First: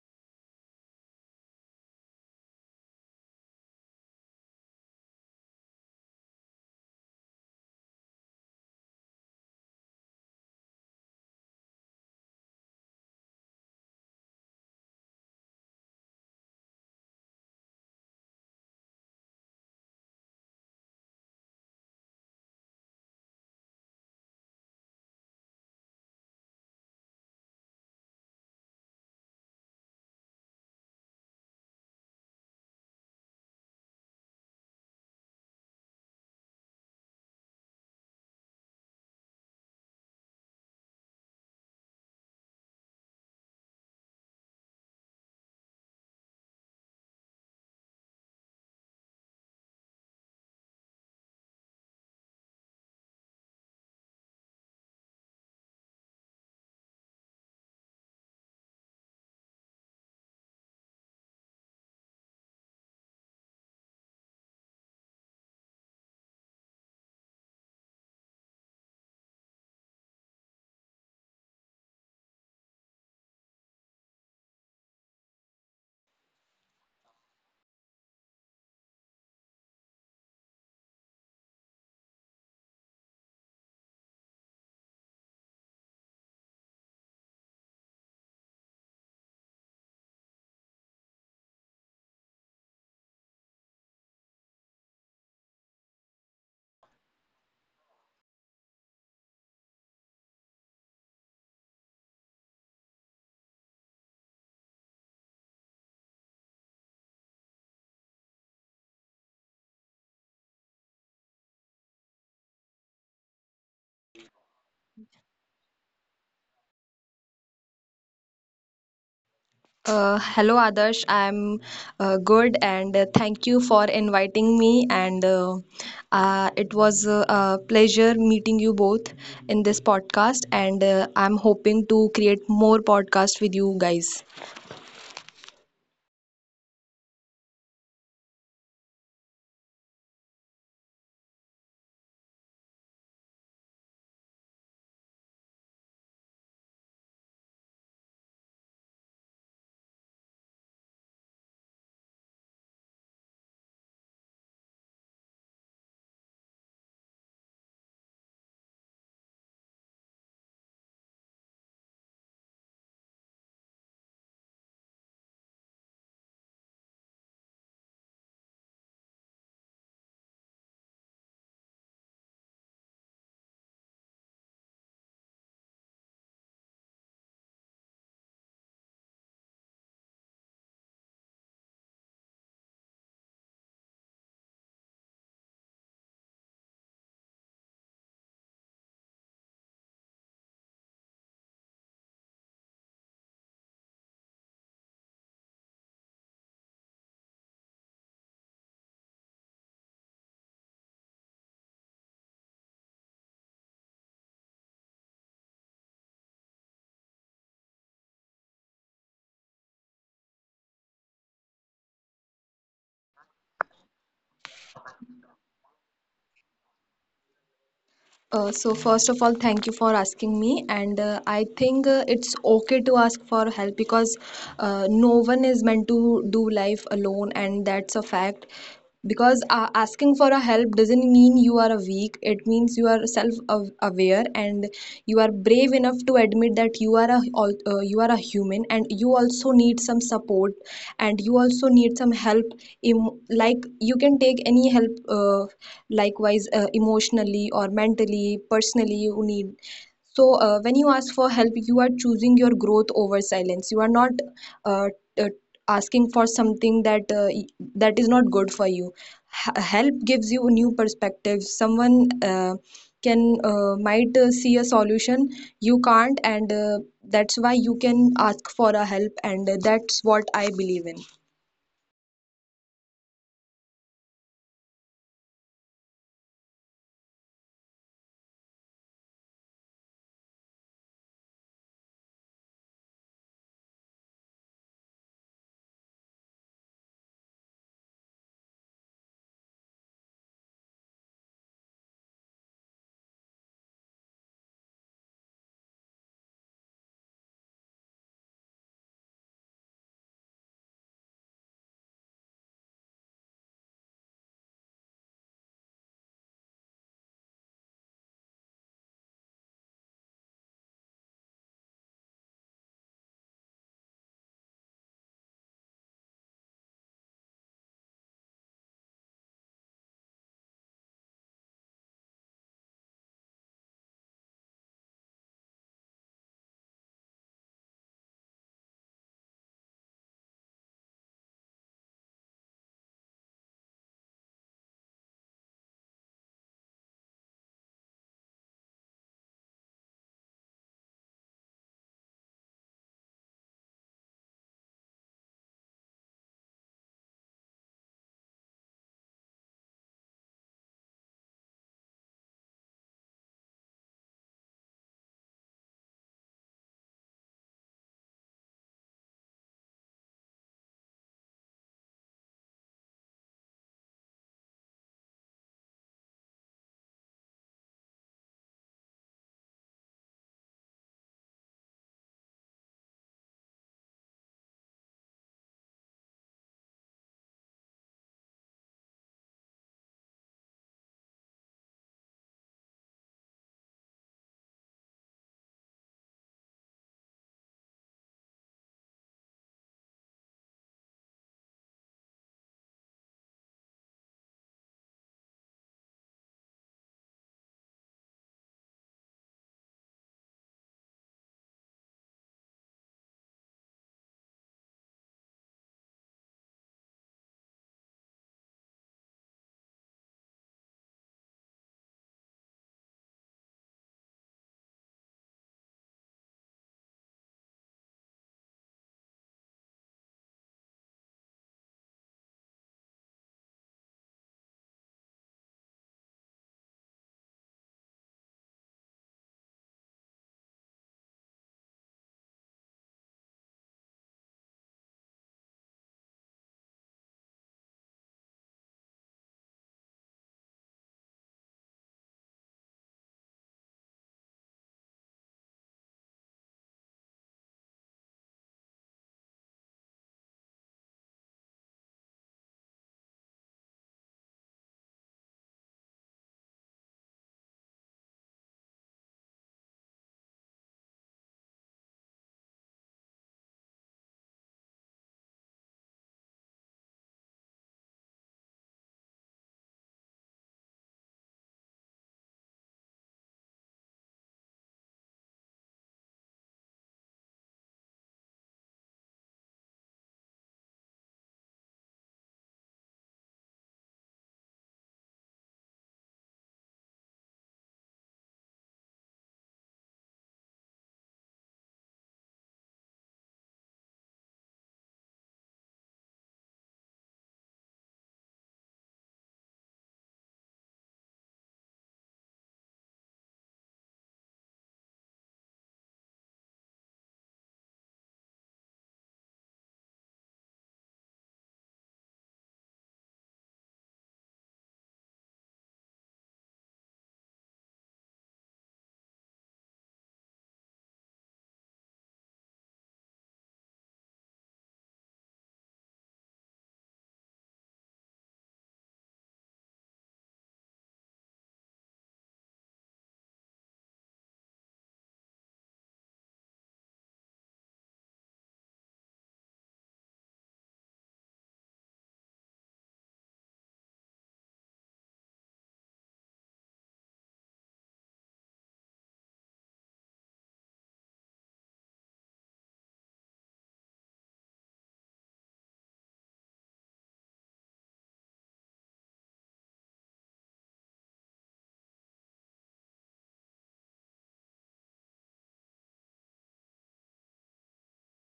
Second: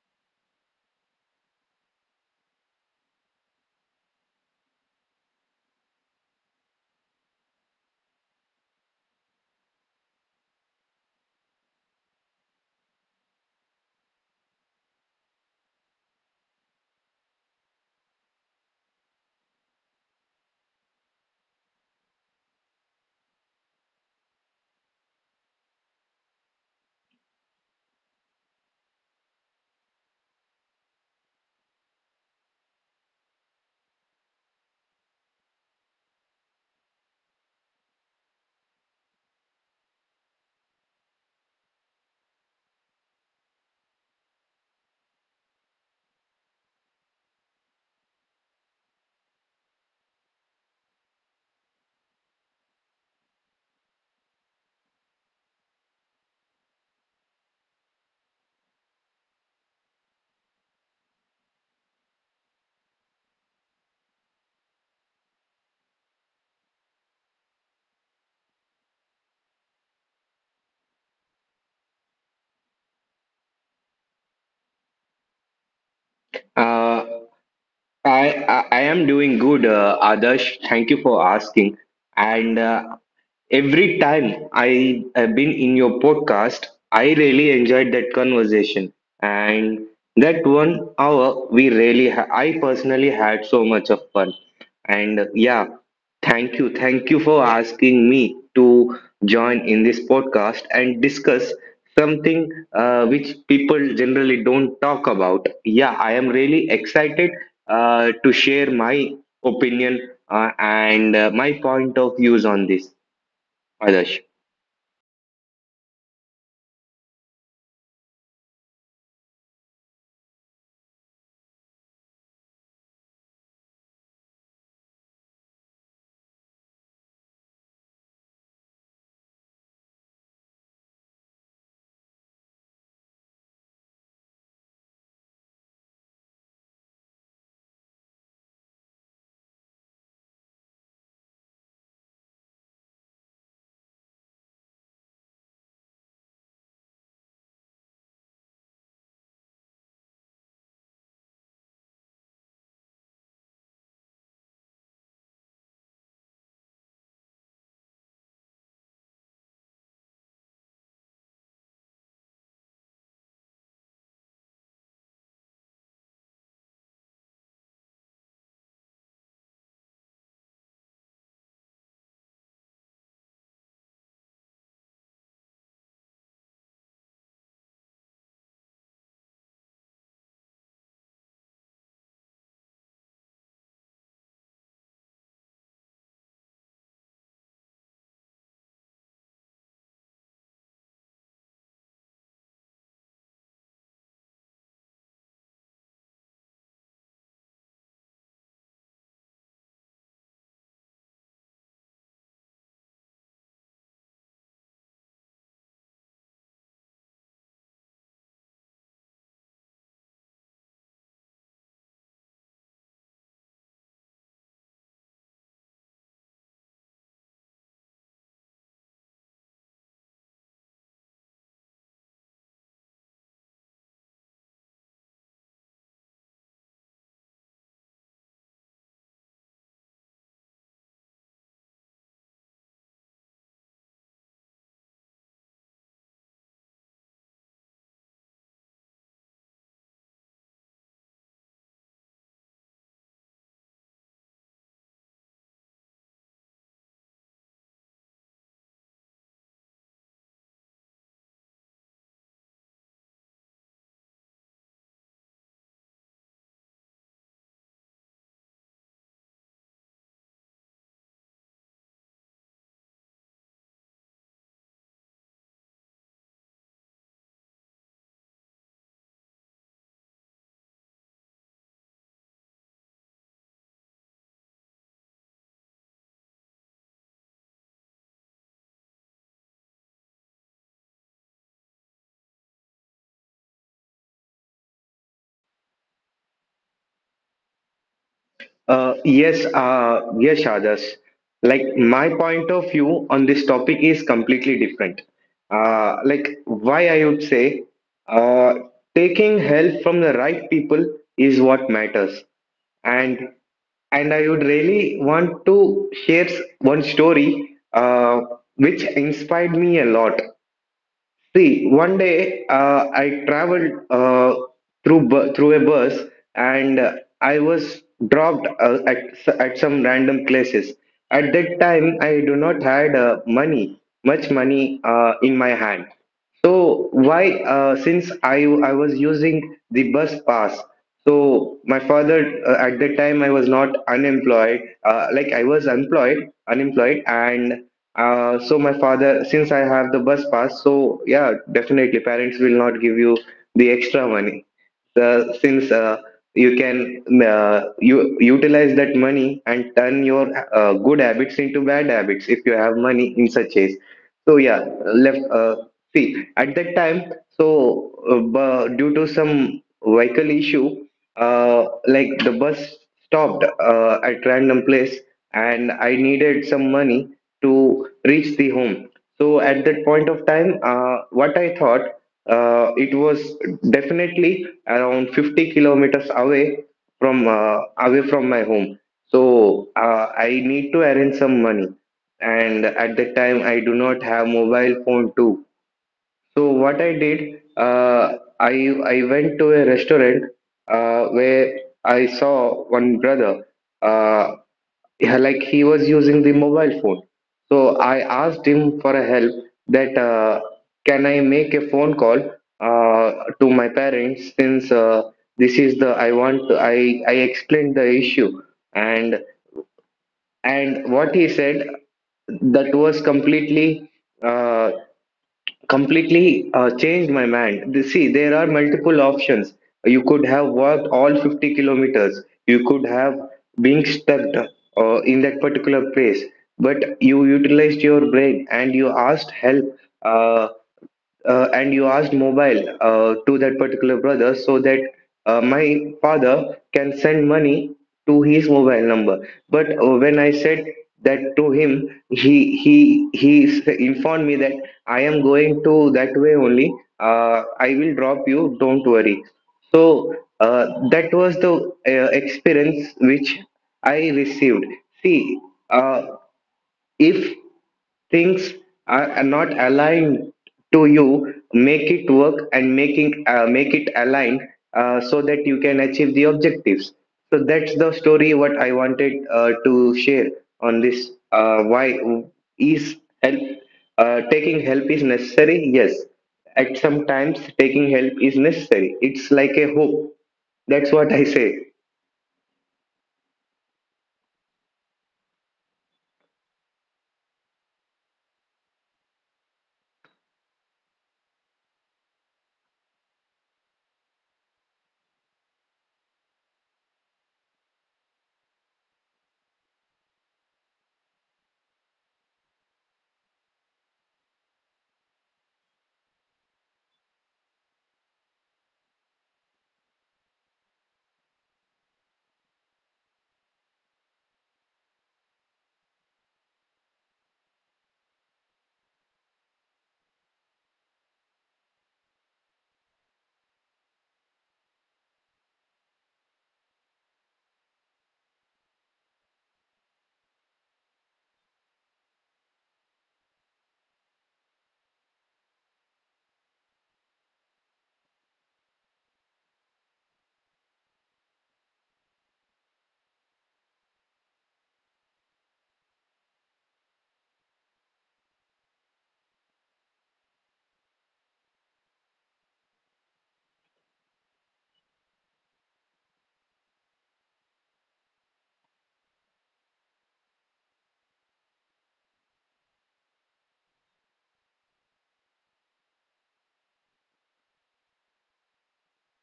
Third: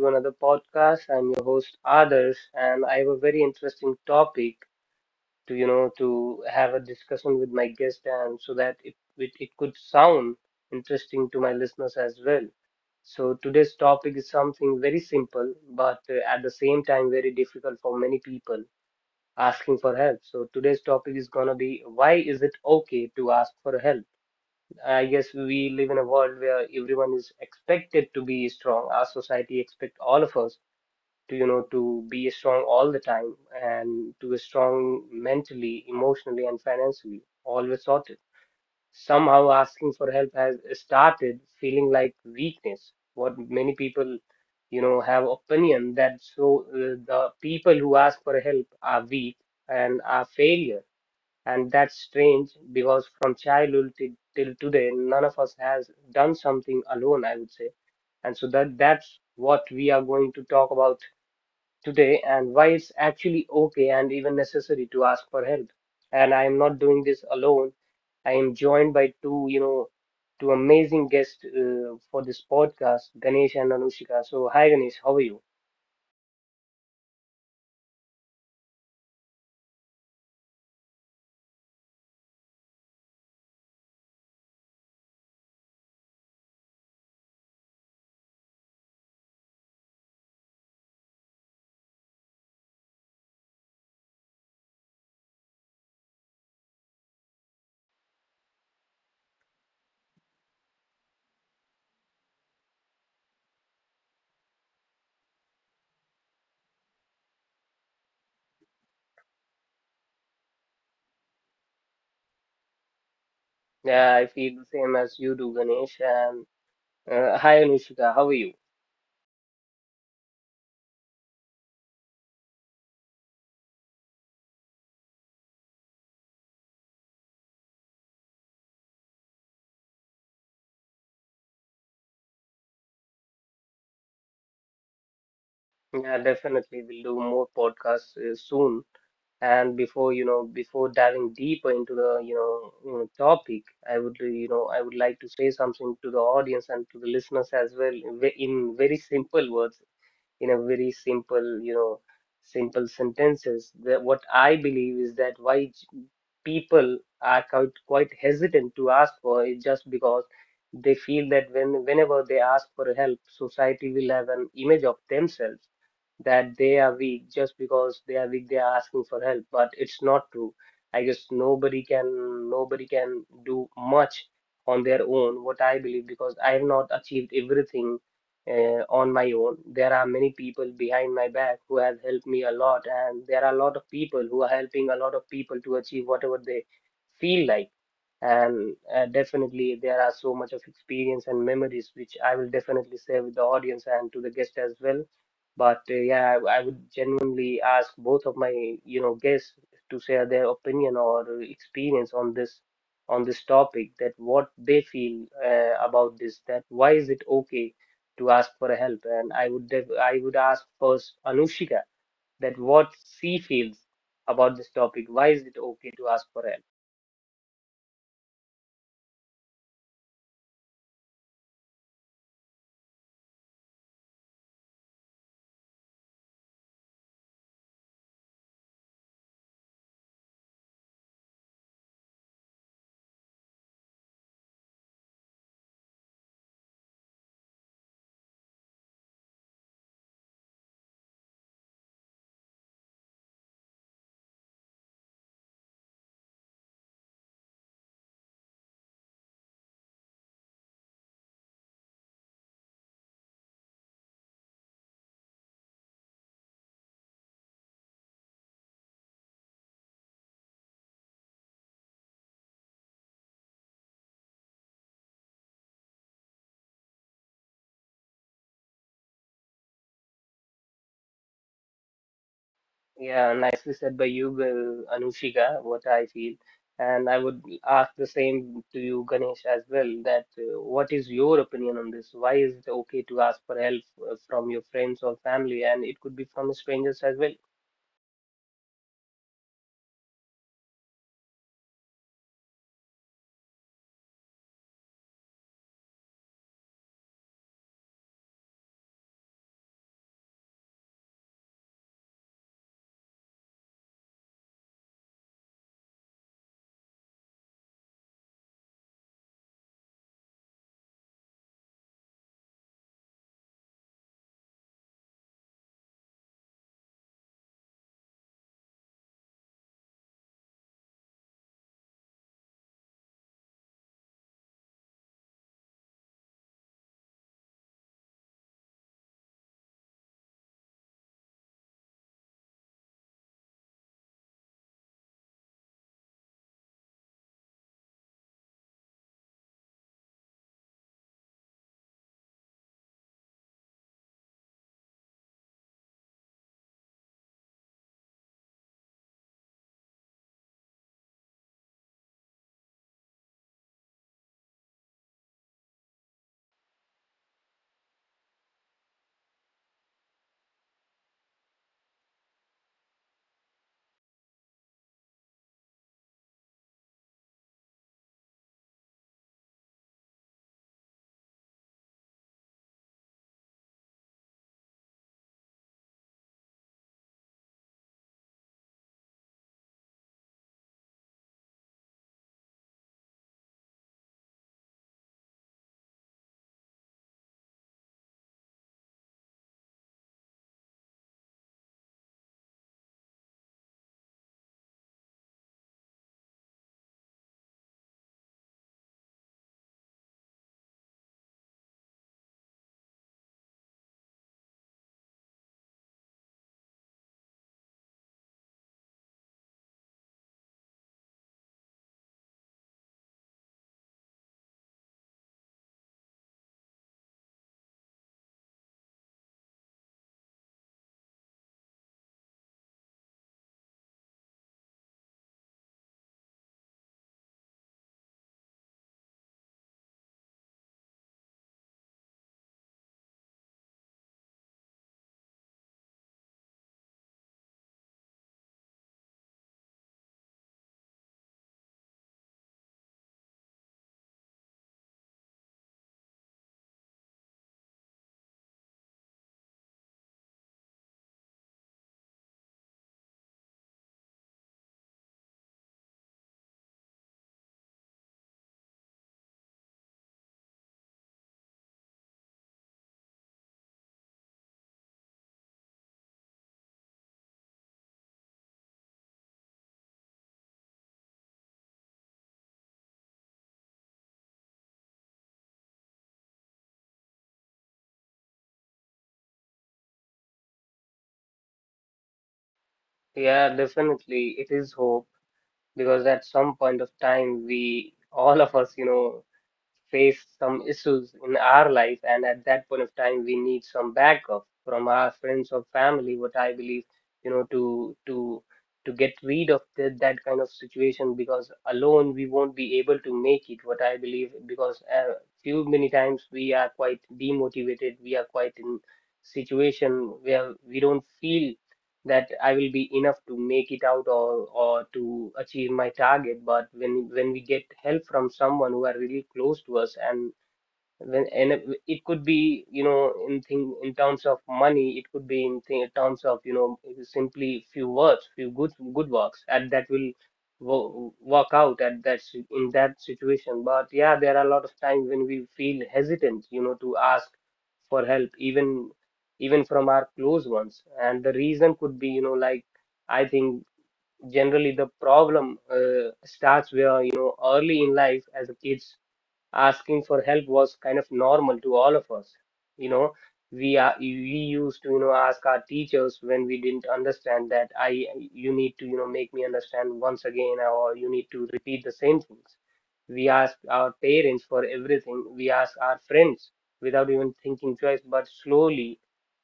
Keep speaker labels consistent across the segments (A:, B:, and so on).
A: to another podcast. I'm your host Adarsh and I have a very interesting topic to you know to have a discussion with my guest and so that it could sound interesting to my listeners as well. So today's topic is something very simple but at the same time very difficult for many people asking for help. So today's topic is going to be, why is it okay to ask for help? I guess we live in a world where everyone is expected to be strong. Our society expect all of us to, to be strong all the time and to be strong mentally, emotionally, and financially, always sorted. Somehow asking for help has started feeling like weakness. What many people, have opinion that the people who ask for help are weak and are failure, and that's strange because from childhood till today, none of us has done something alone, I would say. And so that's what we are going to talk about today, and why it's actually okay and even necessary to ask for help. And I am not doing this alone. I am joined by two amazing guests for this podcast, Ganesh and Anushika. So, hi Ganesh, how are you?
B: uh I am doing good, Adarsh. Thank you for asking. And every time I have been in your podcast, I really enjoyed that conversation. And that one hour, we really, I personally had so much of fun. And yeah, thank you. Thank you for asking me to join in this podcast and discuss something which people generally don't talk about. Yeah, I am really excited to share my opinion, and my point of views on this,
A: Yeah,
B: Adarsh.
A: I feel the same as you do, Ganesh. And hi Anushika, how are you?
C: Hello Adarsh, I'm good and thank you for inviting me, and it was a pleasure meeting you both in this podcast, and I'm hoping to create more podcasts with you guys.
A: Yeah, definitely. We'll do more podcasts soon. And before diving deeper into the, topic, I would, I would like to say something to the audience and to the listeners as well in in very simple words, in a very simple, simple sentences. That what I believe is that why people are quite hesitant to ask for it just because they feel that whenever they ask for help, society will have an image of themselves that they are weak, just because they are weak they are asking for help, but it's not true. I guess nobody can do much on their own, what I believe, because I have not achieved everything on my own. There are many people behind my back who has helped me a lot, and there are a lot of people who are helping a lot of people to achieve whatever they feel like. And definitely, there are so much of experience and memories which I will definitely share with the audience and to the guest as well. But yeah, I would genuinely ask both of my guests to share their opinion or experience on this topic, that what they feel about this, that why is it okay to ask for a help. And I would ask first Anushika, that what she feels about this topic, why is it okay to ask for help?
C: So first of all, thank you for asking me, and I think it's okay to ask for help because no one is meant to do life alone, and that's a fact. Because asking for a help doesn't mean you are a weak. It means you are self-aware and you are brave enough to admit that you are a human and you also need some support and you also need some help. Like you can take any help. Likewise, emotionally or mentally personally you need. So when you ask for help, you are choosing your growth over silence. You are not uh, uh, asking for something that that is not good for you. Help gives you a new perspective. Someone can might see a solution you can't, and that's why you can ask for a help, and that's what I believe in.
A: Yeah, nicely said by you, Anushika, what I feel. And I would ask the same to you Ganesh as well, that what is your opinion on this, why is it okay to ask for help from your friends or family, and it could be from strangers as well.
B: Yes, yes, Adarsh. Like my point of view on this topic is completely different. Like why I would say, uh, taking help from the right people is what matters, and and I would really want to share one story, which inspired me a lot. See, one day, I traveled, through through a bus, and I was dropped, at at some random places. At that time, I do not had, money, much money, in my hand. So why, since I was using the bus pass, so my father, at that time I was not unemployed, like I was employed, unemployed, and so my father, since I have the bus pass, so yeah, definitely parents will not give you the extra money, since you can, you utilize that money and turn your good habits into bad habits if you have money in such case. So yeah, left. See, at that time, so due to some vehicle issue, like the bus stopped at random place, and I needed some money to reach the home. So at that point of time, what I thought, it was definitely around 50 kilometers away from my home. So I need to arrange some money, and at that time, I do not have mobile phone too, so what I did, I I went to a restaurant, where I saw one brother. Uh, yeah, like he was using the mobile phone. So I asked him for a help that, can I make a phone call uh, to my parents, since, this is the I want to, I explained the issue, and and what he said, that was completely. Uh, Completely, changed my mind. See, there are multiple options. You could have walked all 50 kilometers. You could have been stuck, in that particular place, but you utilized your brain and you asked help. Uh, and you asked mobile, to that particular brother, so that my father can send money to his mobile number. But when I said that to him, he informed me that I am going to that way only. I will drop you, don't worry. So that was the, experience which I received. See, uh, if things are not aligned to you, make it work and making, make it aligned so that you can achieve the objectives. So that's the story what I wanted, to share on this, why is help, taking help is necessary. Yes, at some times taking help is necessary. It's like a hope. That's what I say.
A: Yeah, definitely, it is hope, because at some point of time, we all of us, face some issues in our life, and at that point of time we need some backup from our friends or family, what I believe. you know to to to get rid of that kind of situation, because alone we won't be able to make it, what I believe, because few many times we are quite demotivated, we are quite in situation where we don't feel that I will be enough to make it out, or to achieve my target. But when we get help from someone who are really close to us, and when and it could be, you know, in thing in terms of money, it could be in, thing, in terms of, you know, simply few words, few good works, and that will work out at that in that situation. But yeah, there are a lot of times when we feel hesitant, you know, to ask for help, even from our close ones. And the reason could be, you know, like, I think generally the problem starts where, you know, early in life as a kids, asking for help was kind of normal to all of us. You know, we used to, you know, ask our teachers when we didn't understand, that I, you need to, you know, make me understand once again, or you need to repeat the same things. We ask our parents for everything, we ask our friends without even thinking twice. But slowly,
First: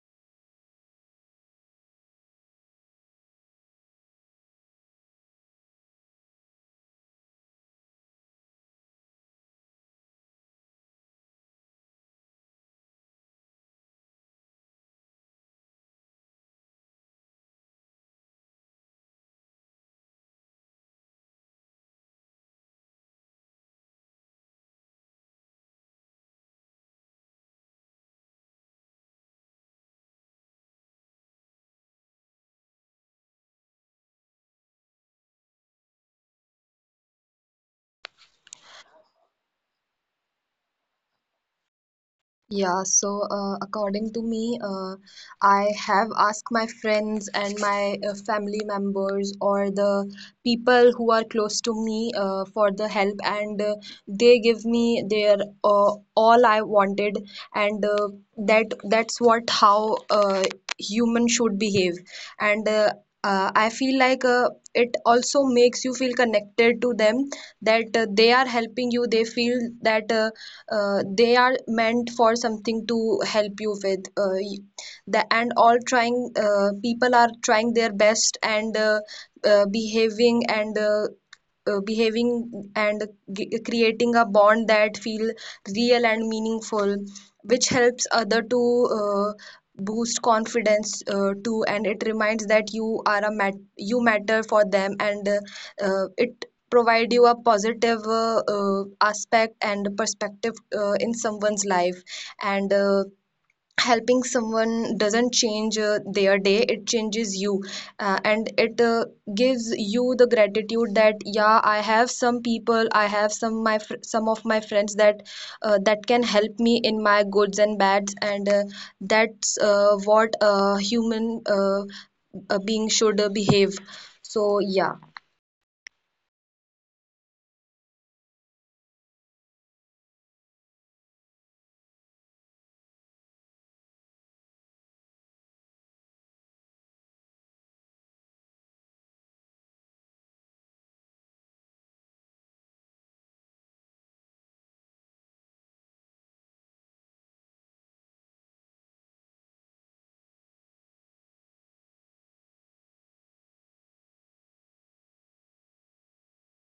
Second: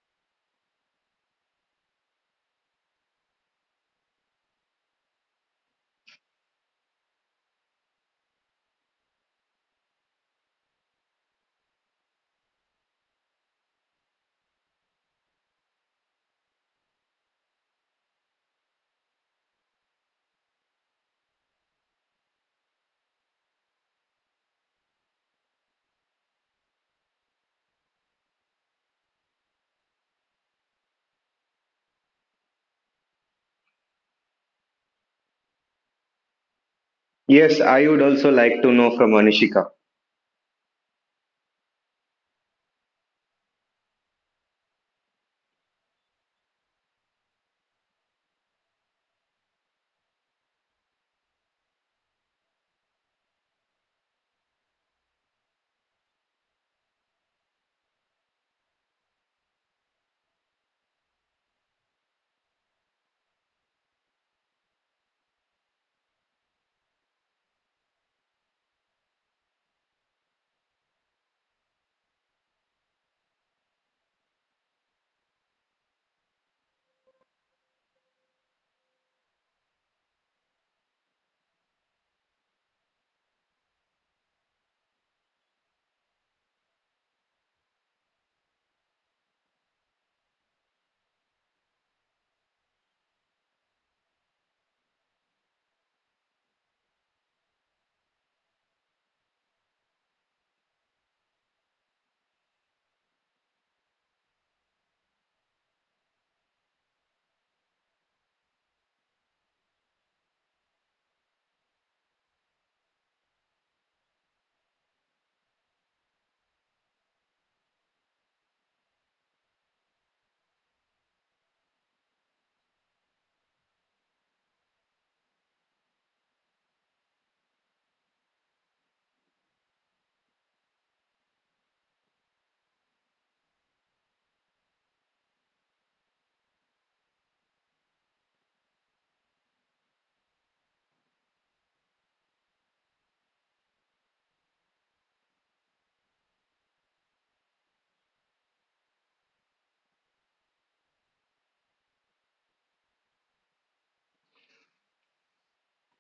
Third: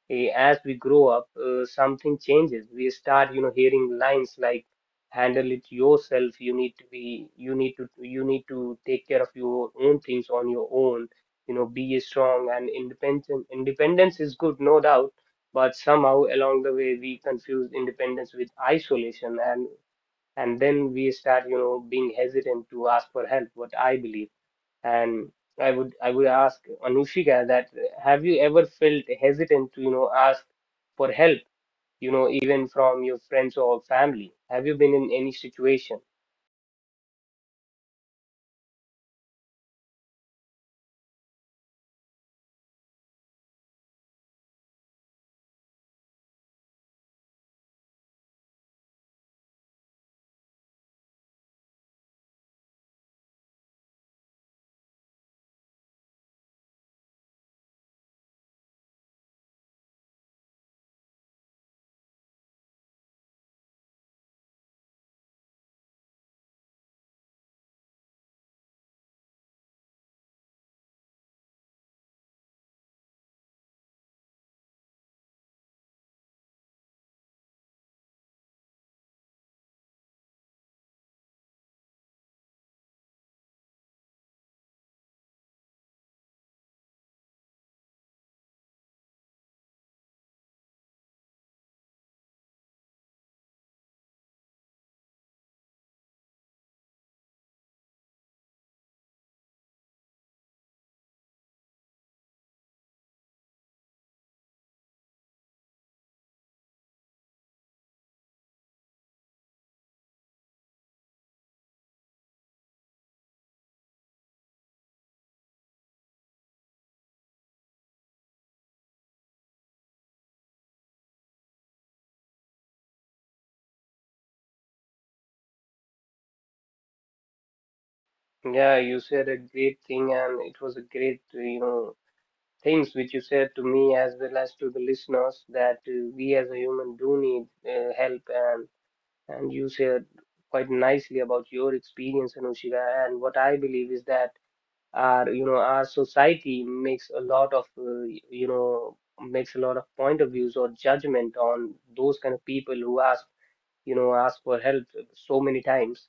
A: as we grow up, something changes. We start, you know, hearing lines like "handle it yourself," "you need to be," "you need to take care of your own things on your own." You know, be strong and independent. Independence is good, no doubt, but somehow along the way we confuse independence with isolation, and then we start, you know, being hesitant to ask for help. What I believe. And I would ask Anushika that have you ever felt hesitant to, you know, ask for help, you know, even from your friends or family? Have you been in any situation?
B: Yes, I would also like to know from Anishika.
C: Yeah, so according to me, I have asked my friends and my family members, or the people who are close to me, for the help, and they give me their all I wanted, and that's what how human should behave, and I feel like it also makes you feel connected to them, that they are helping you. They feel that. They are meant for something to help you with y- the, and all trying people are trying their best and behaving and behaving and g- creating a bond that feel real and meaningful, which helps other to boost confidence too, and it reminds that you are a you matter for them, and it provide you a positive aspect and perspective in someone's life, and helping someone doesn't change their day, it changes you, and it gives you the gratitude that yeah, I have some people, I have some of my friends that that can help me in my goods and bads, and that's what a human uh, being should behave. So yeah.
A: Yeah, you said a great thing, and it was a great, you know, things which you said to me as well as to the listeners, that we as a human do need help. And you said quite nicely about your experience, Anushika. And what I believe is that our, you know, our society makes a lot of you know makes a lot of point of views or judgment on those kind of people who ask, you know, ask for help so many times.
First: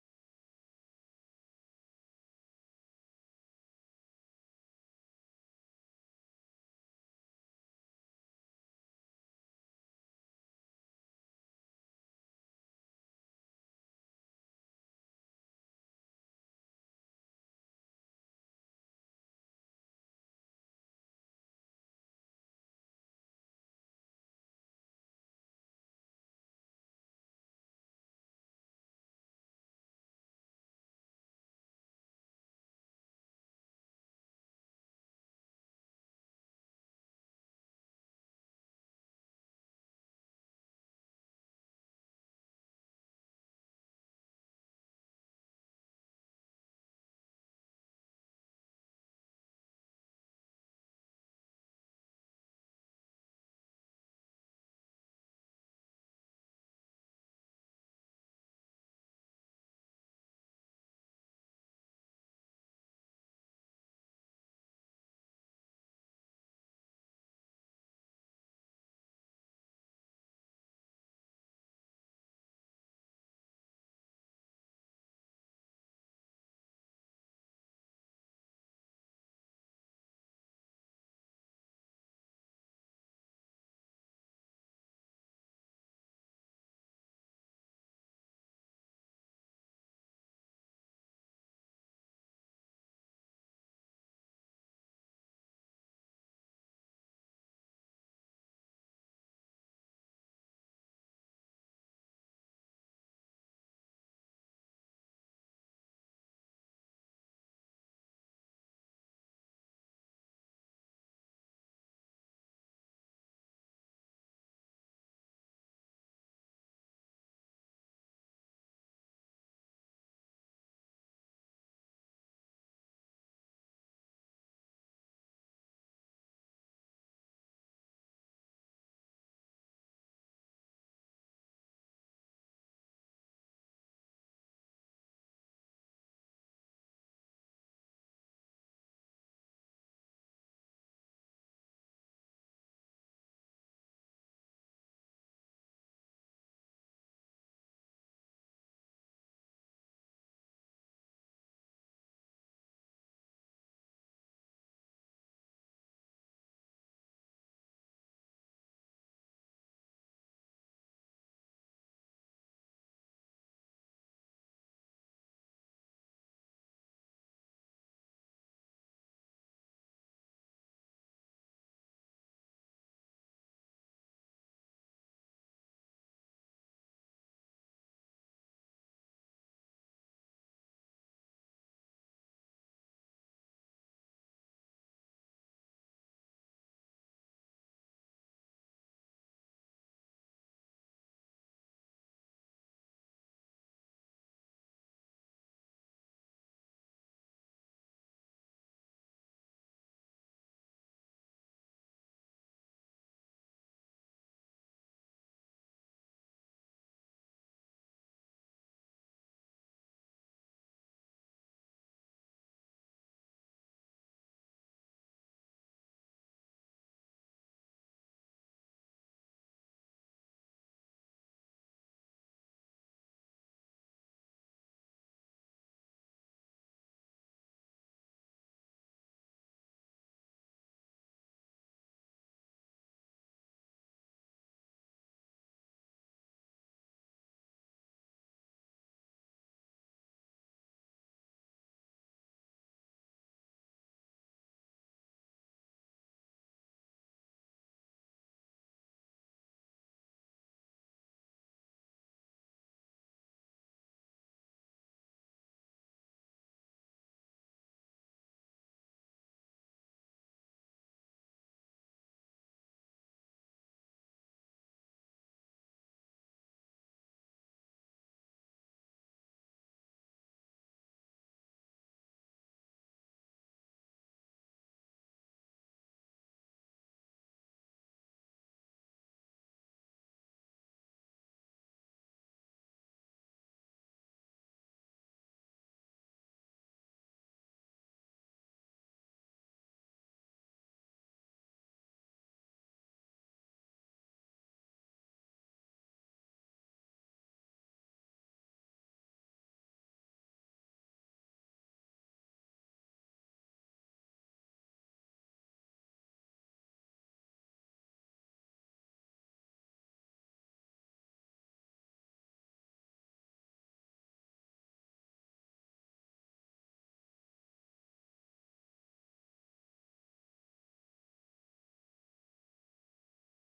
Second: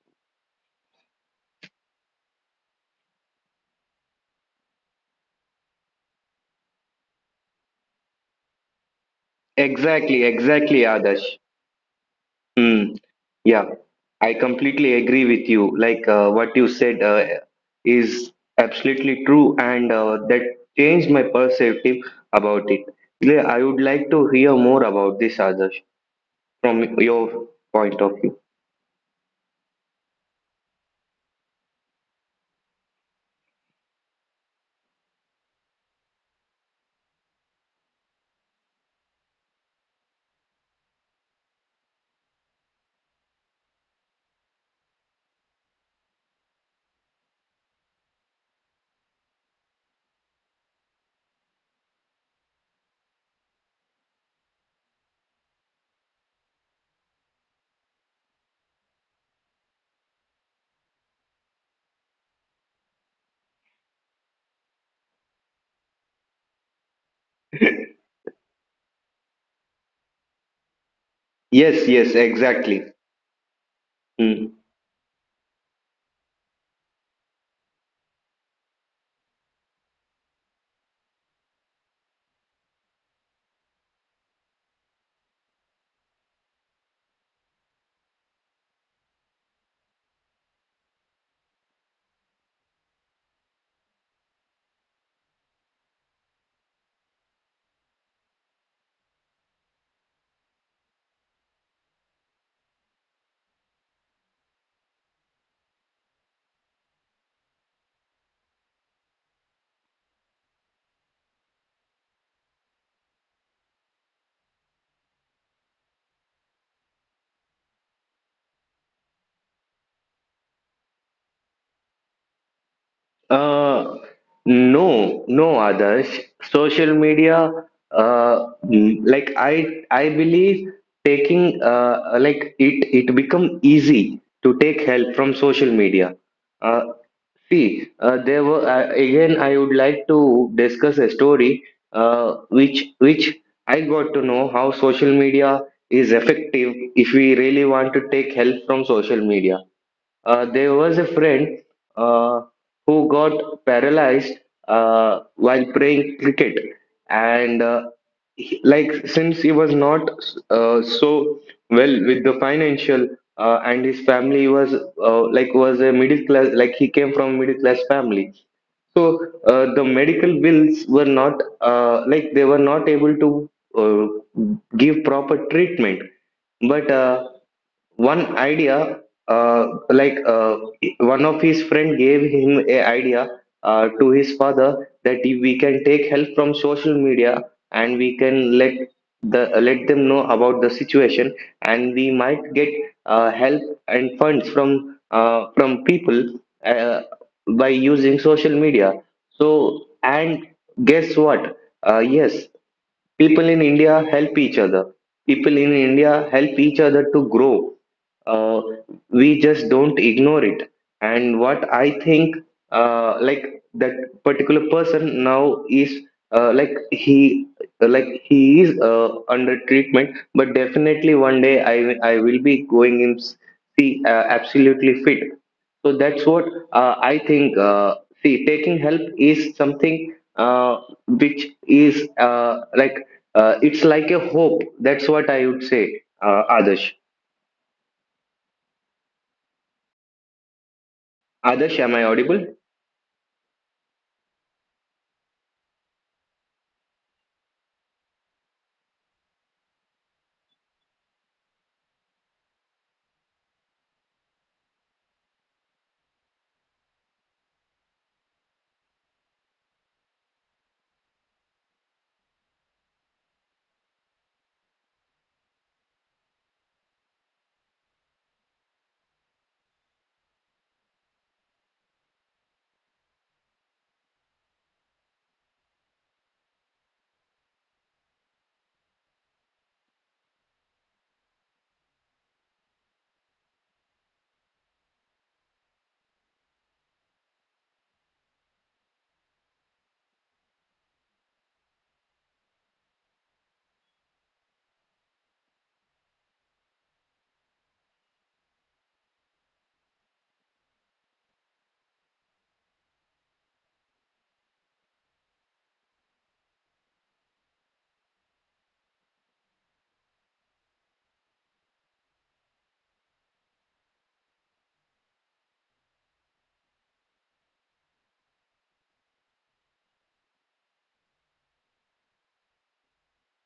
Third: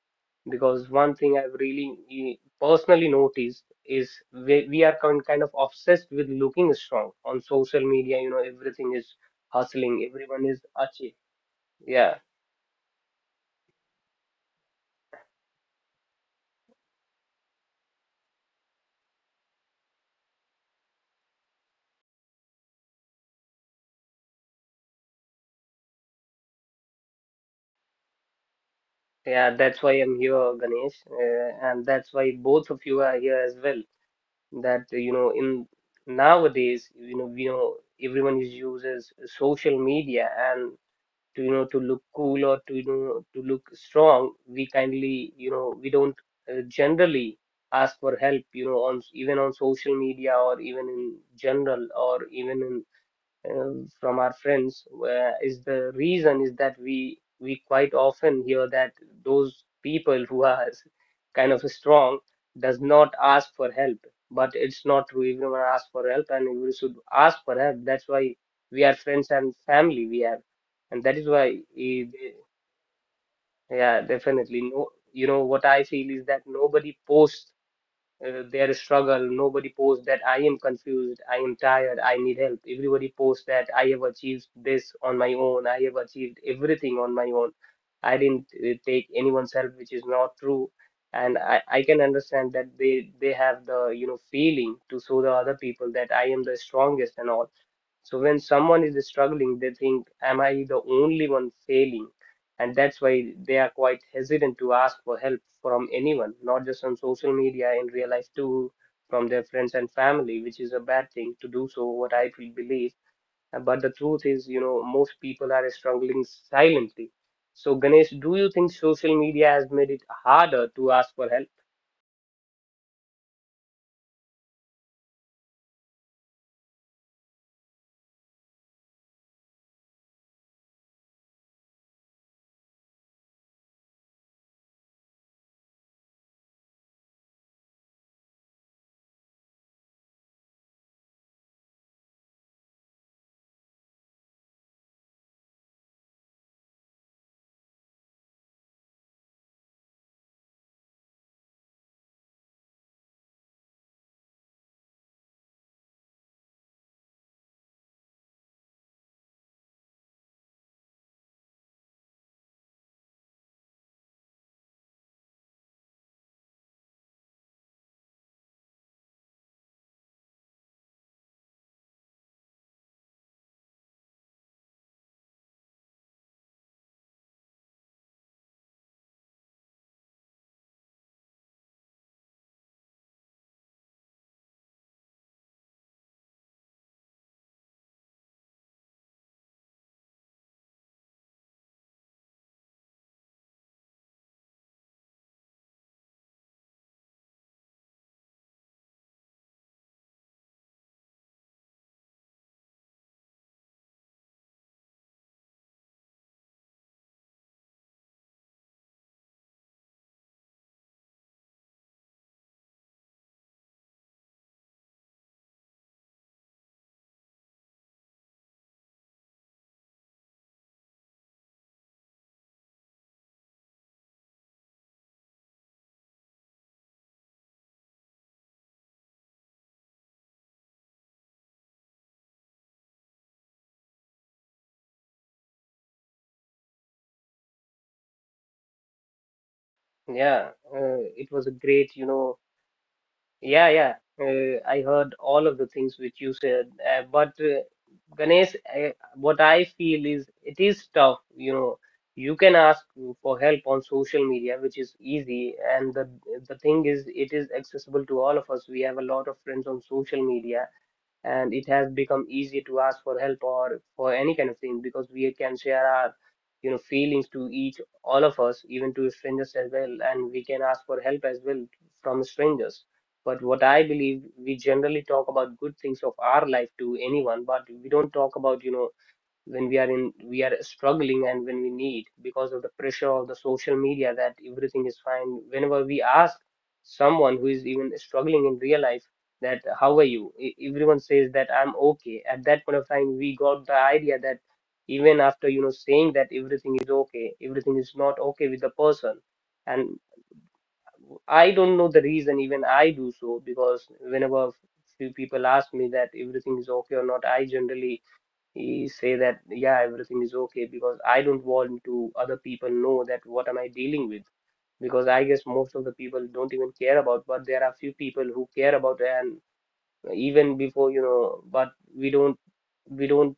A: Because one thing I've really personally noticed is we are kind of obsessed with looking strong on social media. You know, everything is hustling,
B: Exactly,
A: everyone is
B: exactly,
A: achieving.
B: Adarsh.
A: Yeah.
B: Mm, yeah, I completely agree with you. Like, what you said, is absolutely true, and that changed my perspective about it. Yeah, I would like to hear more about this, Adarsh, from your point of view.
A: Yeah, that's why I'm here Ganesh, and that's why both of you are here as well. That, you know, in nowadays, you know, we know everyone is uses social media, and to, you know, to look cool, or to, you know, to look strong, we kindly, you know, we don't generally ask for help, you know, on even on social media or even in general or even in, from our friends. Where is the reason is that we quite often hear that those people who are kind of strong does not ask for help. But it's not true, everyone asks for help, and we should ask for help. That's why we are friends and family we have. And that is why,
B: Yes, yes, exactly.
A: yeah, definitely. No, you know what I feel is that nobody posts their struggle. Nobody posts that I am confused, I am tired, I need help. Everybody posts that I have achieved this on my own, I have achieved everything on my own. I didn't take anyone's help, which is not true. And I can understand that they have the, you know, feeling to show the other people that I am the strongest and all. So when someone is struggling, they think, am I the only one failing? And that's why they are quite hesitant to ask for help from anyone, not just on social media, in real life too, from their friends and family, which is a bad thing to do so, what I feel believe. But the truth is, you know, most people are struggling silently. So, Ganesh, do you think social media has made it harder to ask for help?
B: Uh, no, no, Adarsh. Social media, like I believe taking, like it become easy to take help from social media. Uh, See, there were, again. I would like to discuss a story, which I got to know how social media is effective if we really want to take help from social media. There was a friend uh, who got paralyzed while playing cricket, and like since he was not, so well with the financial, and his family was, like was a middle class, like he came from middle class family. So the medical bills were not, like they were not able to, uh, give proper treatment. But one idea, like one of his friend gave him a idea, to his father, that if we can take help from social media and we can let them know about the situation, and we might get, help and funds from, from people, uh, by using social media. So, and guess what? Yes, people in india help each other people in India help each other to grow. Uh, we just don't ignore it. And what I think, like that particular person now is, like he is under treatment, but definitely one day I will be going and see, absolutely fit. So that's what, I think. See, taking help is something, which is, like, it's like a hope. That's what I would say, Adarsh.
A: Yeah, it was a
B: Adarsh, am
A: great,
B: I
A: you know.
B: audible?
A: Yeah, yeah. I heard all of the things which you said, but Ganesh, what I feel is it is tough. You know, you can ask for help on social media, which is easy, and the thing is, it is accessible to all of us. We have a lot of friends on social media, and it has become easy to ask for help or for any kind of thing because we can share our feelings to each all of us, even to strangers as well, and we can ask for help as well from strangers. But what I believe, we generally talk about good things of our life to anyone, but we don't talk about, when we are in, we are struggling and when we need, because of the pressure of the social media that everything is fine. Whenever we ask someone who is even struggling in real life that how are you, everyone says that I'm okay. At that point of time, we got the idea that even after, saying that everything is okay, everything is not okay with the person. And I don't know the reason, even I do so, because whenever few people ask me that everything is okay or not, I generally he say that yeah, everything is okay, because I don't want to other people know that what am I dealing with, because I guess most of the people don't even care about, but there are few people who care about. And even before, but we don't, we don't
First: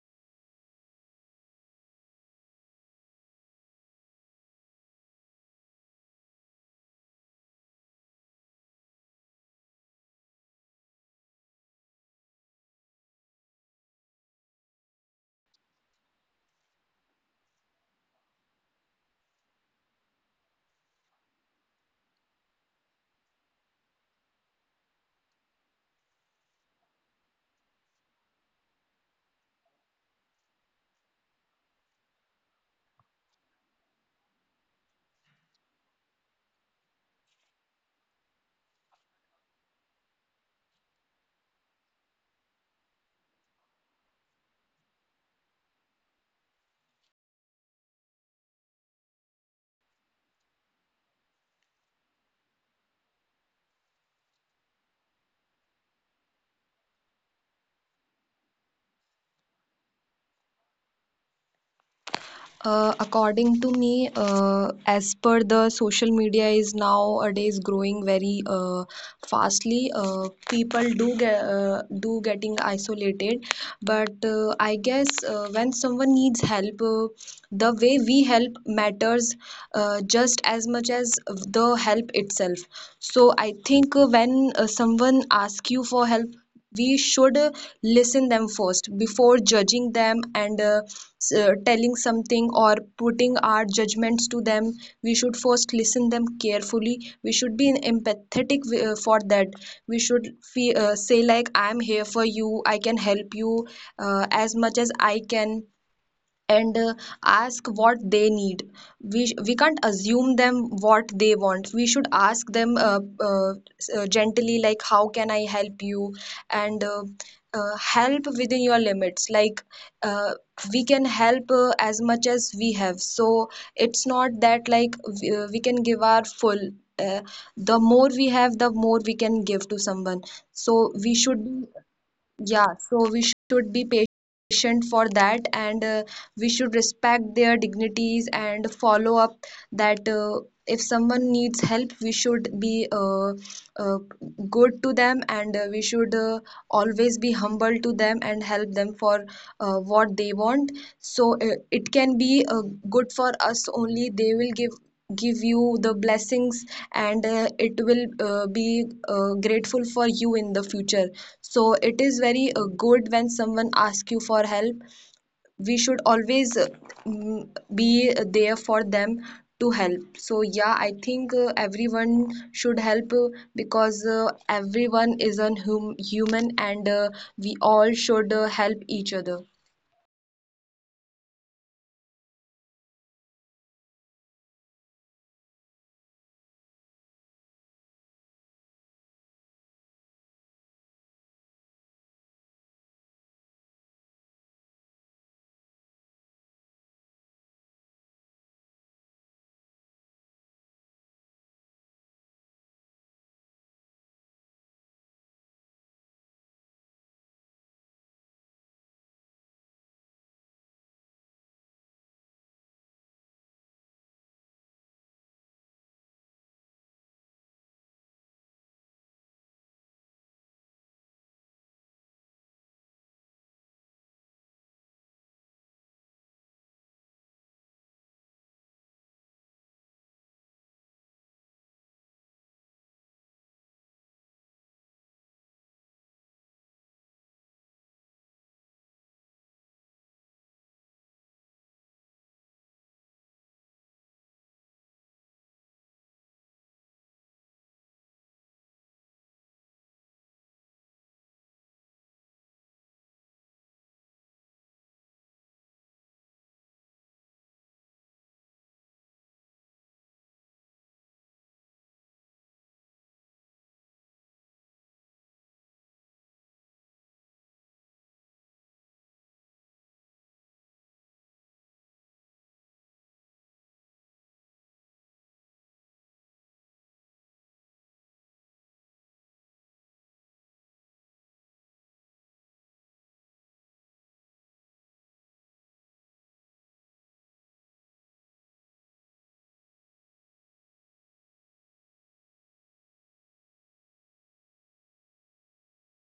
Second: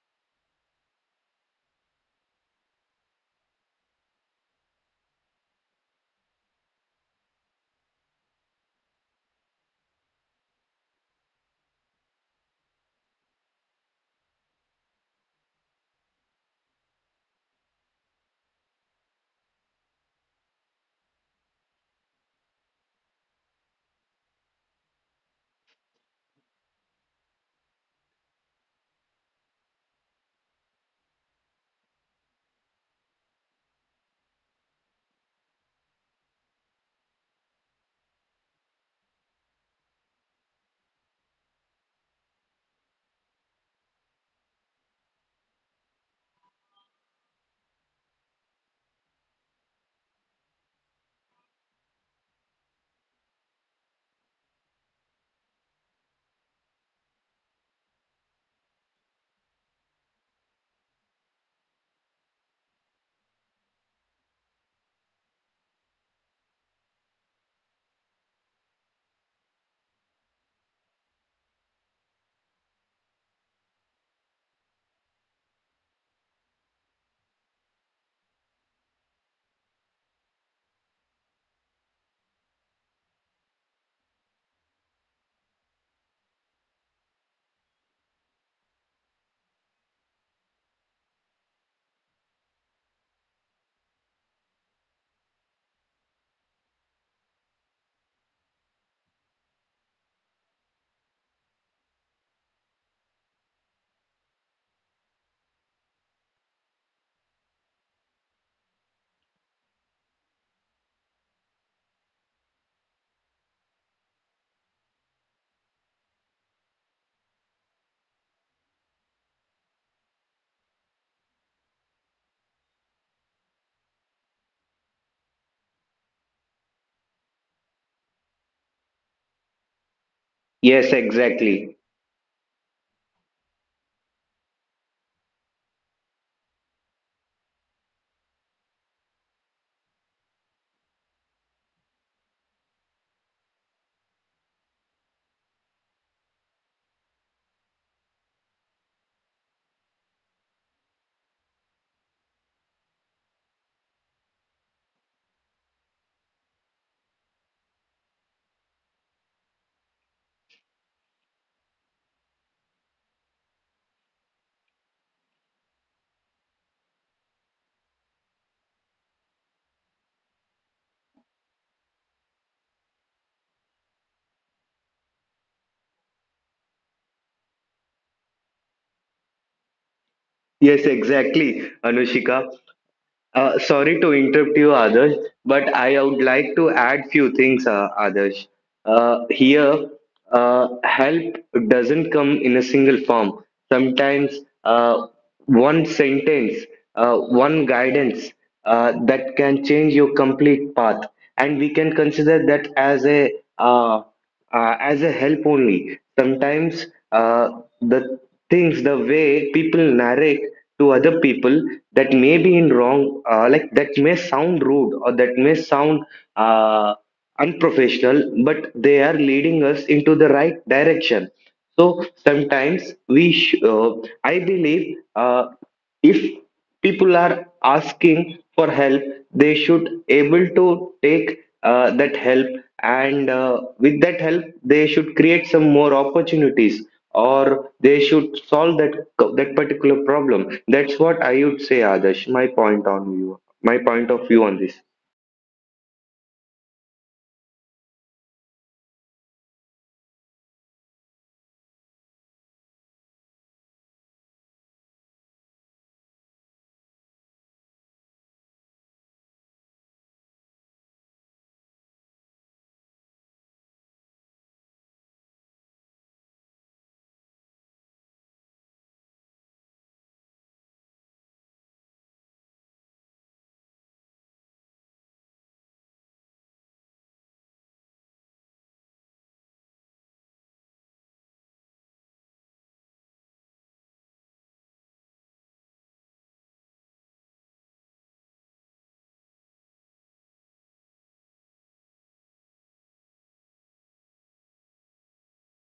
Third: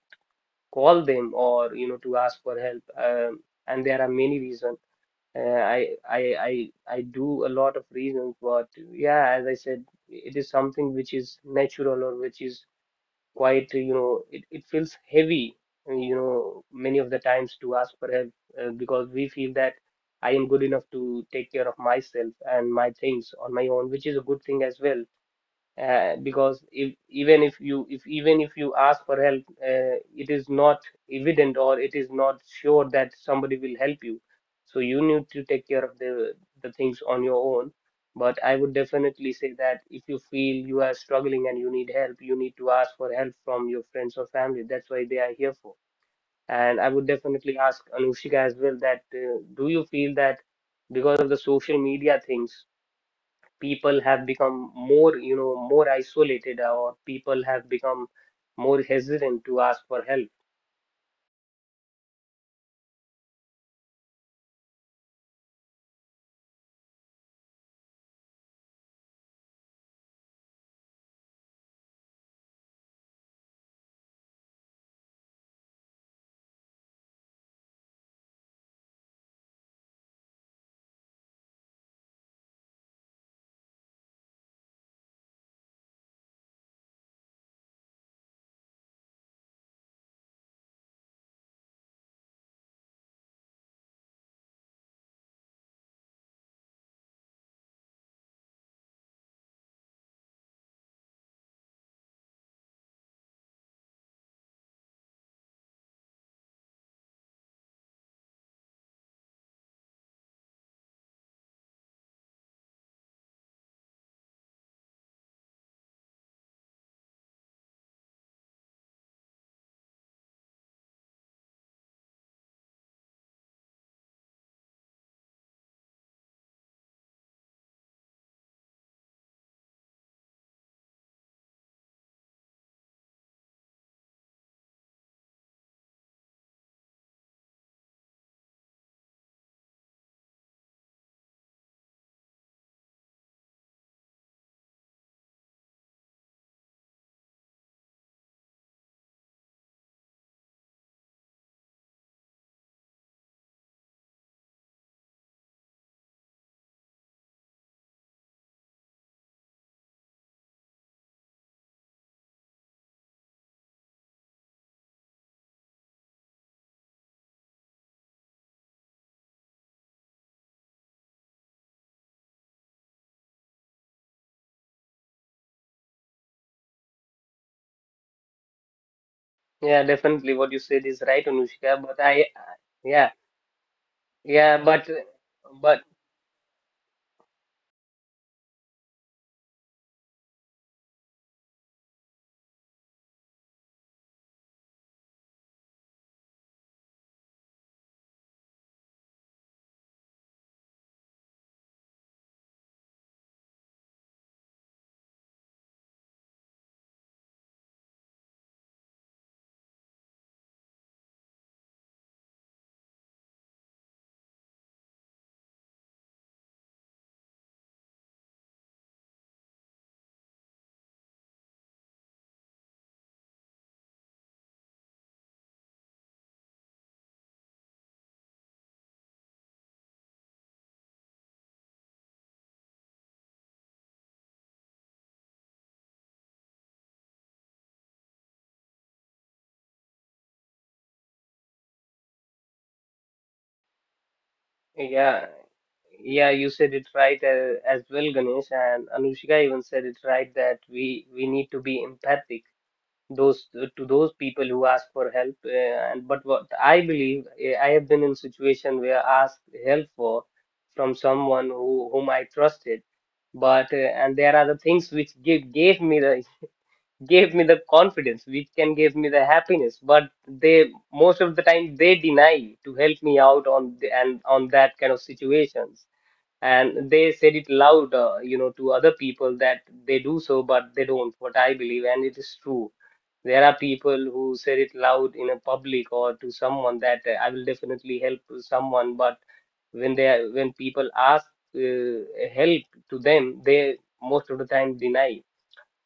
A: call them or to ask for help. And there are many reasons. uh, I, I i I do a lot of reasons, but yeah, as I said, it is something which is natural or which is quite, it feels heavy, many of the times, to ask for help. Because we feel that I am good enough to take care of myself and my things on my own, which is a good thing as well. Because if even if you if even if you ask for help, it is not evident or it is not sure that somebody will help you. So you need to take care of the things on your own. But I would definitely say that if you feel you are struggling and you need help, you need to ask for help from your friends or family. That's why they are here for. And I would definitely ask Anushika as well that do you feel that because of the social media things, people have become more, more isolated, or people have become more hesitant to ask for help.
C: According to me, as per the social media is nowadays growing very fastly, people do get do getting isolated. But I guess when someone needs help, the way we help matters just as much as the help itself. So I think when someone asks you for help, we should listen them first before judging them, and telling something or putting our judgments to them. We should first listen them carefully. We should be empathetic for that. We should say like, I am here for you, I can help you as much as I can, and ask what they need. We can't assume them what they want. We should ask them uh, gently, like, how can I help you? And help within your limits. Like uh, we can help as much as we have. So it's not that like we can give our full uh, the more we have, the more we can give to someone. So
B: Yes,
C: we should,
B: exactly.
C: yeah, so we should be patient for that, and we should respect their dignities and follow up that if someone needs help, we should be uh, good to them, and we should always be humble to them and help them for what they want. So it can be good for us only. They will give you the blessings, and it will be grateful for you in the future. So it is very good when someone asks you for help. We should always mm, be there for them to help. So yeah, I think everyone should help, because everyone is a human, and we all should help each other.
A: Yeah, definitely what you said
B: Yes,
A: is right,
B: exactly,
A: Anushka, but I,
B: Anushika.
A: yeah,
B: Sorry to
A: yeah,
B: interrupt you, Adarsh, but
A: but,
B: I would like to add few things, Adarsh. Here, help doesn't come in a single form. Sometimes, uh, one sentence, one guidance, that can change your complete path, and we can consider that as a, uh, as a help only. Sometimes, the things, the way people narrate to other people that may be in wrong, like that may sound rude or that may sound, uh, unprofessional, but they are leading us into the right direction. So sometimes, I believe, if people are asking for help, they should able to take, that help, and with that help they should create some more opportunities, or they should solve that particular problem. That's what I would say, Adarsh. My point of view on this.
A: yeah, yeah, you said it right as well, Ganesh, and Anushka even said it right that we need to be empathic those to those people who ask for help. And but what I believe I have been in situation where I asked help for from someone who whom I trusted, but and there are the things which give gave me the gave me the confidence which can give me the happiness, but they most of the time they deny to help me out on the, and on that kind of situations. And they said it loud, to other people that they do so, but they don't, what I believe, and it is true. There are people who said it loud in a public or to someone that I will definitely help someone, but when they are- when people ask uh, help to them, they most of the time deny.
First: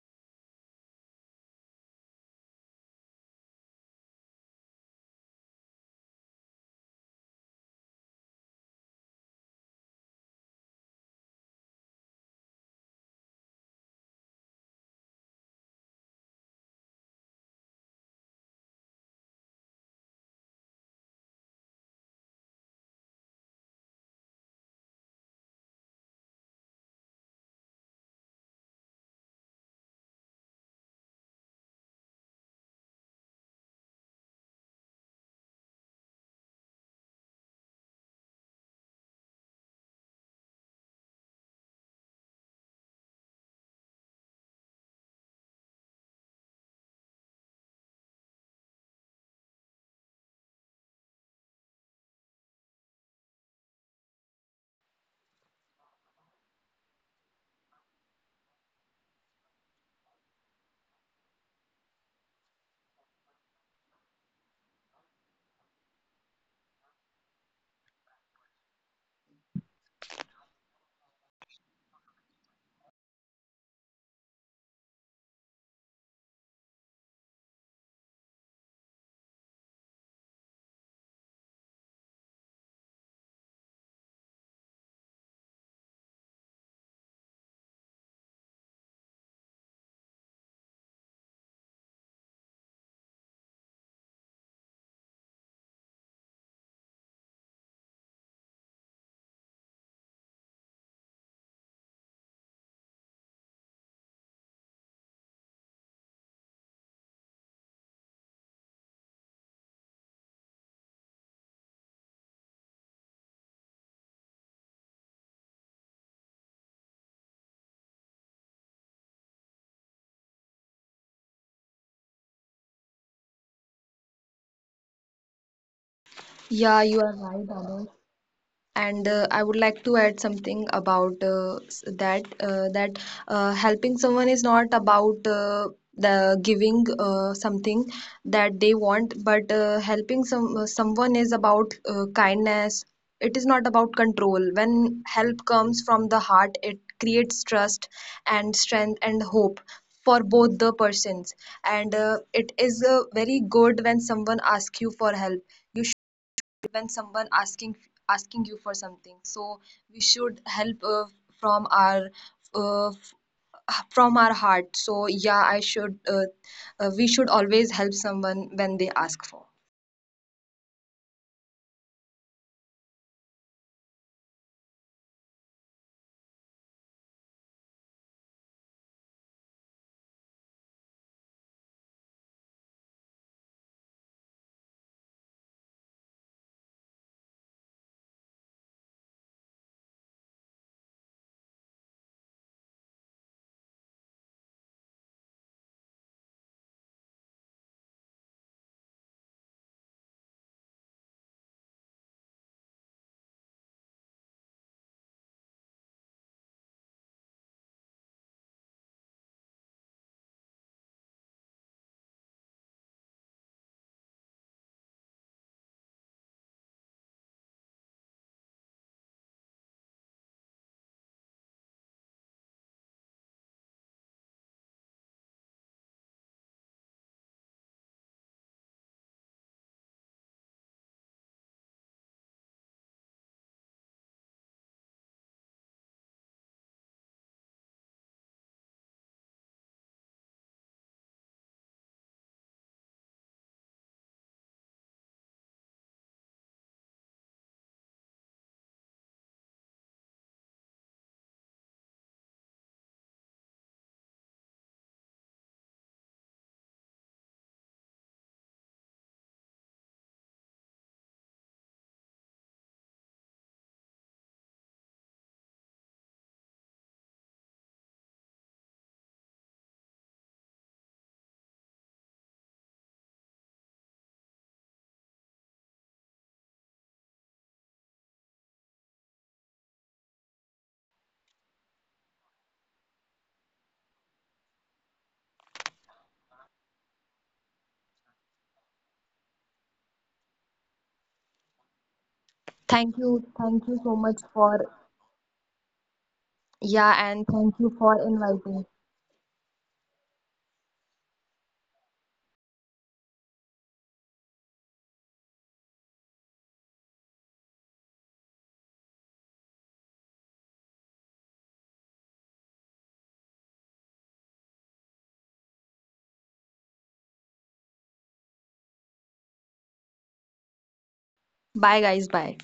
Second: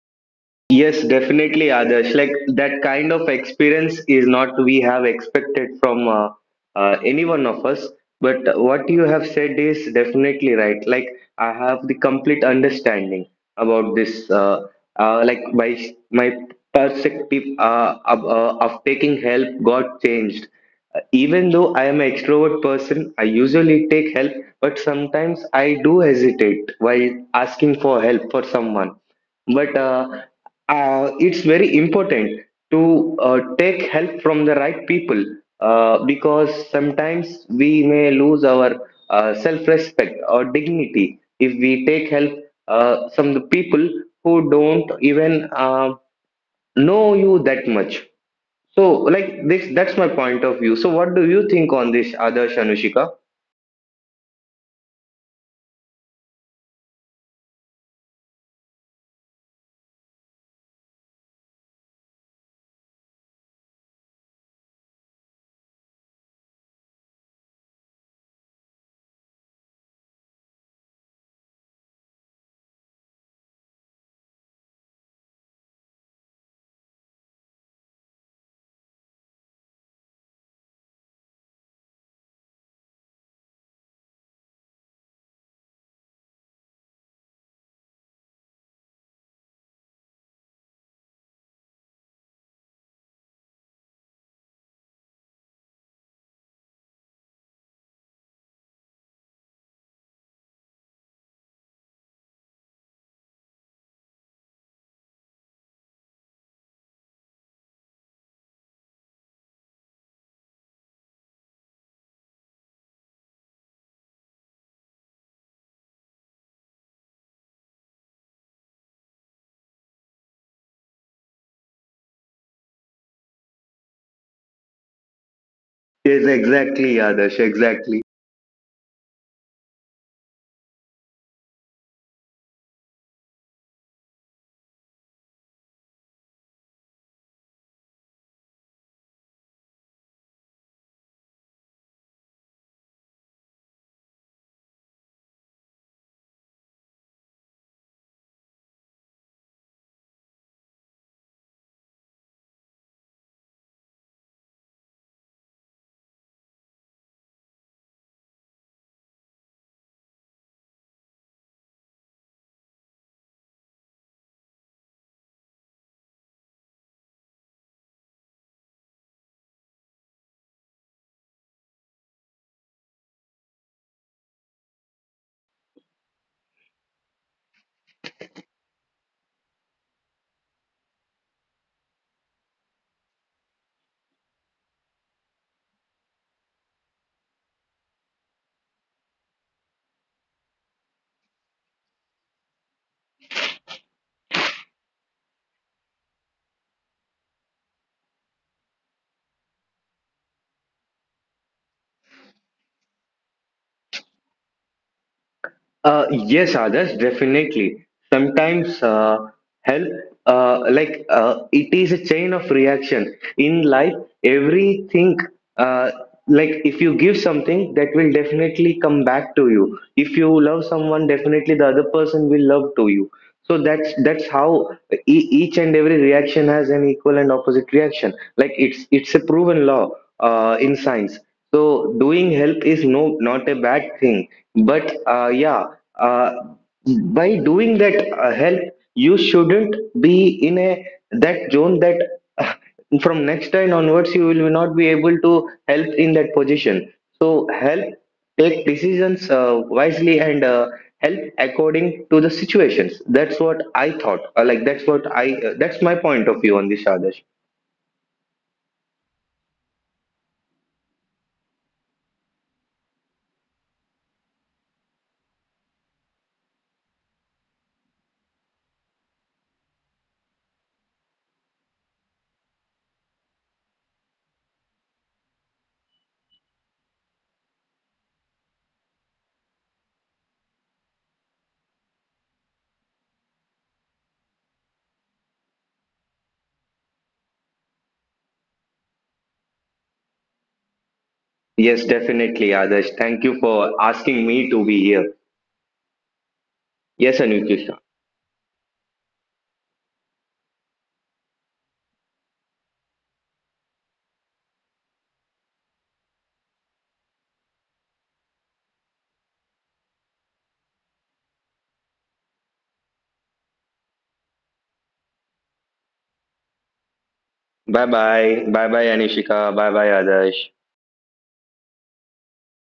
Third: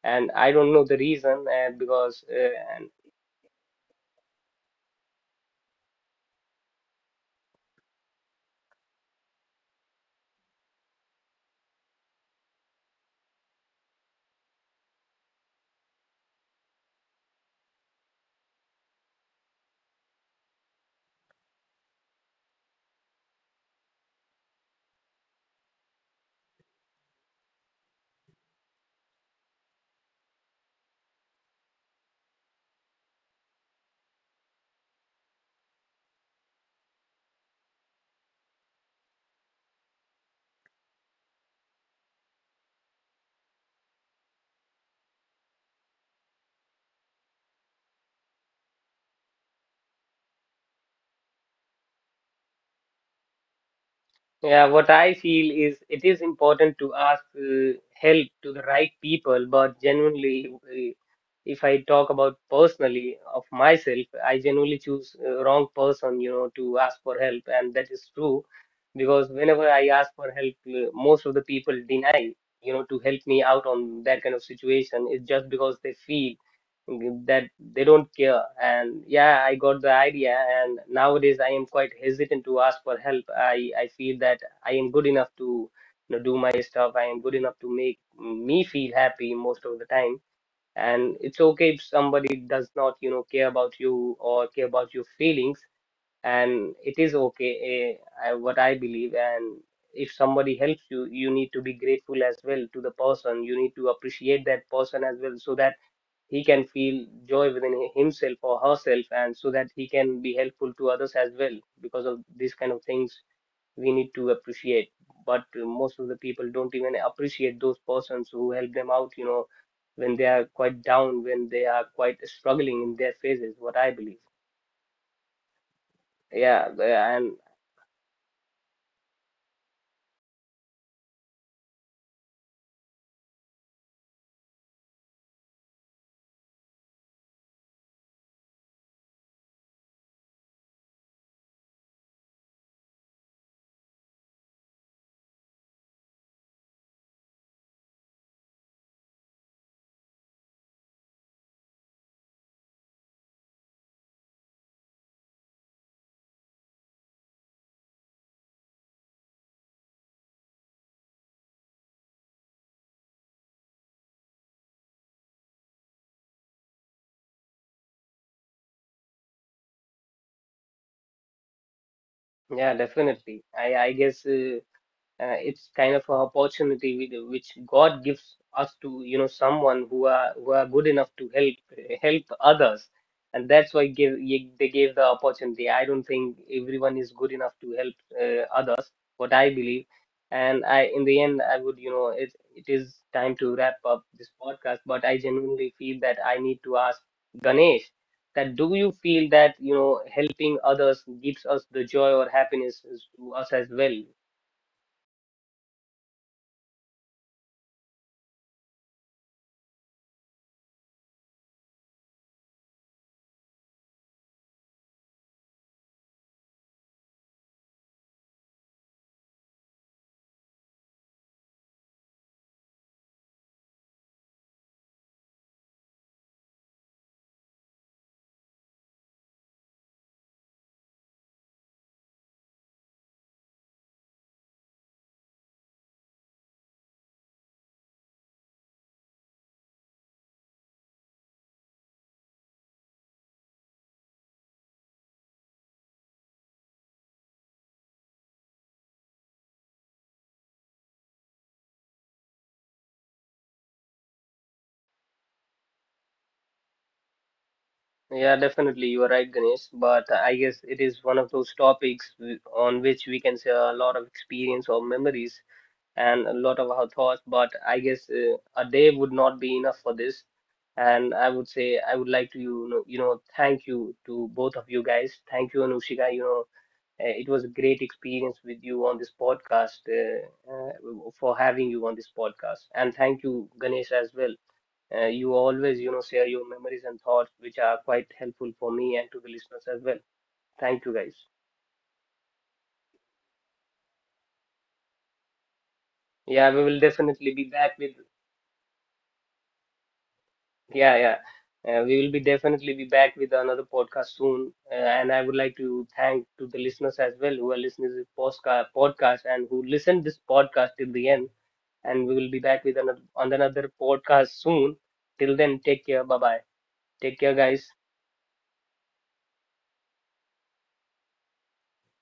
A: And I don't know the
B: Yes,
A: reason,
B: definitely, Adarsh.
A: because
B: Like that kind of experience is not we have expected from, any one of us. But what you have said is definitely right. Like I have the complete understanding about this, like my perspective, of taking help got changed. Even though I am an extrovert person, I usually take help, but sometimes I do hesitate while asking for help for someone. But, it's very important to, take help from the right people, because sometimes we may lose our, self respect or dignity if we take help, some of the people who don't even, know you that much. So, like this, that's my point of view. So, what do you think on this, Adarsh, Anushika?
A: Yeah, what I feel is it is important to ask help to the right people, but genuinely, if I talk about personally of myself, I genuinely choose wrong person, you know, to ask for help, and that is true. Because whenever I ask for help, most of the people deny, you know, to help me out on that kind of situation. It's just because they feel that they don't care. And yeah, I got the idea, and nowadays I am quite hesitant to ask for help. I feel that I am good enough to, you know, do my stuff. I am good enough to make me feel happy most of the time. And it's okay if somebody does not, you know, care about you or care about your feelings. And it is okay, what I believe, and if somebody helps you, you need to be grateful as well to the person. You need to appreciate that person as well, so that he can feel joy within himself or herself, and so that he can be helpful to others as well. Because of these kind of things, we need to appreciate. But most of the people don't even appreciate those persons who help them out, you know, when they are quite down, when they are quite struggling in their phases, what I believe.
B: Yes,
A: Yeah the-
B: exactly,
C: Yeah,
B: Adarsh,
A: and
C: you are right,
B: exactly.
C: Adarsh. And I would like to add something about that helping someone is not about the giving something that they want, but helping someone is about kindness. It is not about control. When help comes from the heart, it creates trust and strength and hope for both the persons. And it is very good when someone asks you for help. You when someone asking you for something, so we should help from our uh, from our heart. So yeah, I should we should always help someone when they ask for.
A: Yeah, definitely. I guess, it's kind of an opportunity with, which God gives us to, you know, someone who are good enough to help help others. And that's why they gave the opportunity. I don't think everyone is good enough to help others. What I believe, and I, in the end, I would, it it is time to wrap up this podcast. But I genuinely feel that I need to ask Ganesh that do you feel that, you know, helping others gives us the joy or happiness to us as well.
B: Yes, Adarsh, definitely. Sometimes, help, like, it is a chain of reaction. In life, everything, uh, like if you give something, that will definitely come back to you. If you love someone, definitely the other person will love to you. So that's how each and every reaction has an equal and opposite reaction. Like it's a proven law, in science. So doing help is no, not a bad thing. But yeah, uh, by doing that, help, you shouldn't be in a that zone that, uh, from next time onwards you will not be able to help in that position. So help, take decisions, wisely, and help according to the situations. That's what I thought. Like that's what I, that's my point of view on this, Adarsh.
A: Yeah, definitely. You are right, Ganesh. But I guess it is one of those topics on which we can share a lot of experience or memories and a lot of our thoughts. But I guess a day would not be enough for this. And I would say I would like to, thank you to both of you guys. Thank you, Anushika. You know, it was a great experience with you on this podcast. Uh, for having you on this podcast. And thank you, Ganesh, as well, you always, you know, share your memories and thoughts, which are quite helpful for me and to the listeners as well. Thank you, guys.
B: Yes, definitely, Adarsh.
C: Thank
B: Thank
C: you.
B: you for
C: Thank you so
B: asking
C: much
B: me to be
C: for,
B: here.
A: Yeah, we will
B: Yes,
C: yeah,
A: definitely
C: and
A: be
C: thank
B: Anukrishna.
A: back
C: you
A: with,
C: for inviting.
A: yeah, yeah. We will be definitely be back with another podcast soon. And I would like to thank to the listeners as well who are listening to this podcast and who listened this podcast till the end. And we will be back with another on another podcast soon. Till then, take care. Bye bye. Take care, guys.
B: Bye bye bye bye Anishika bye bye Adarsh
C: Bye guys, bye.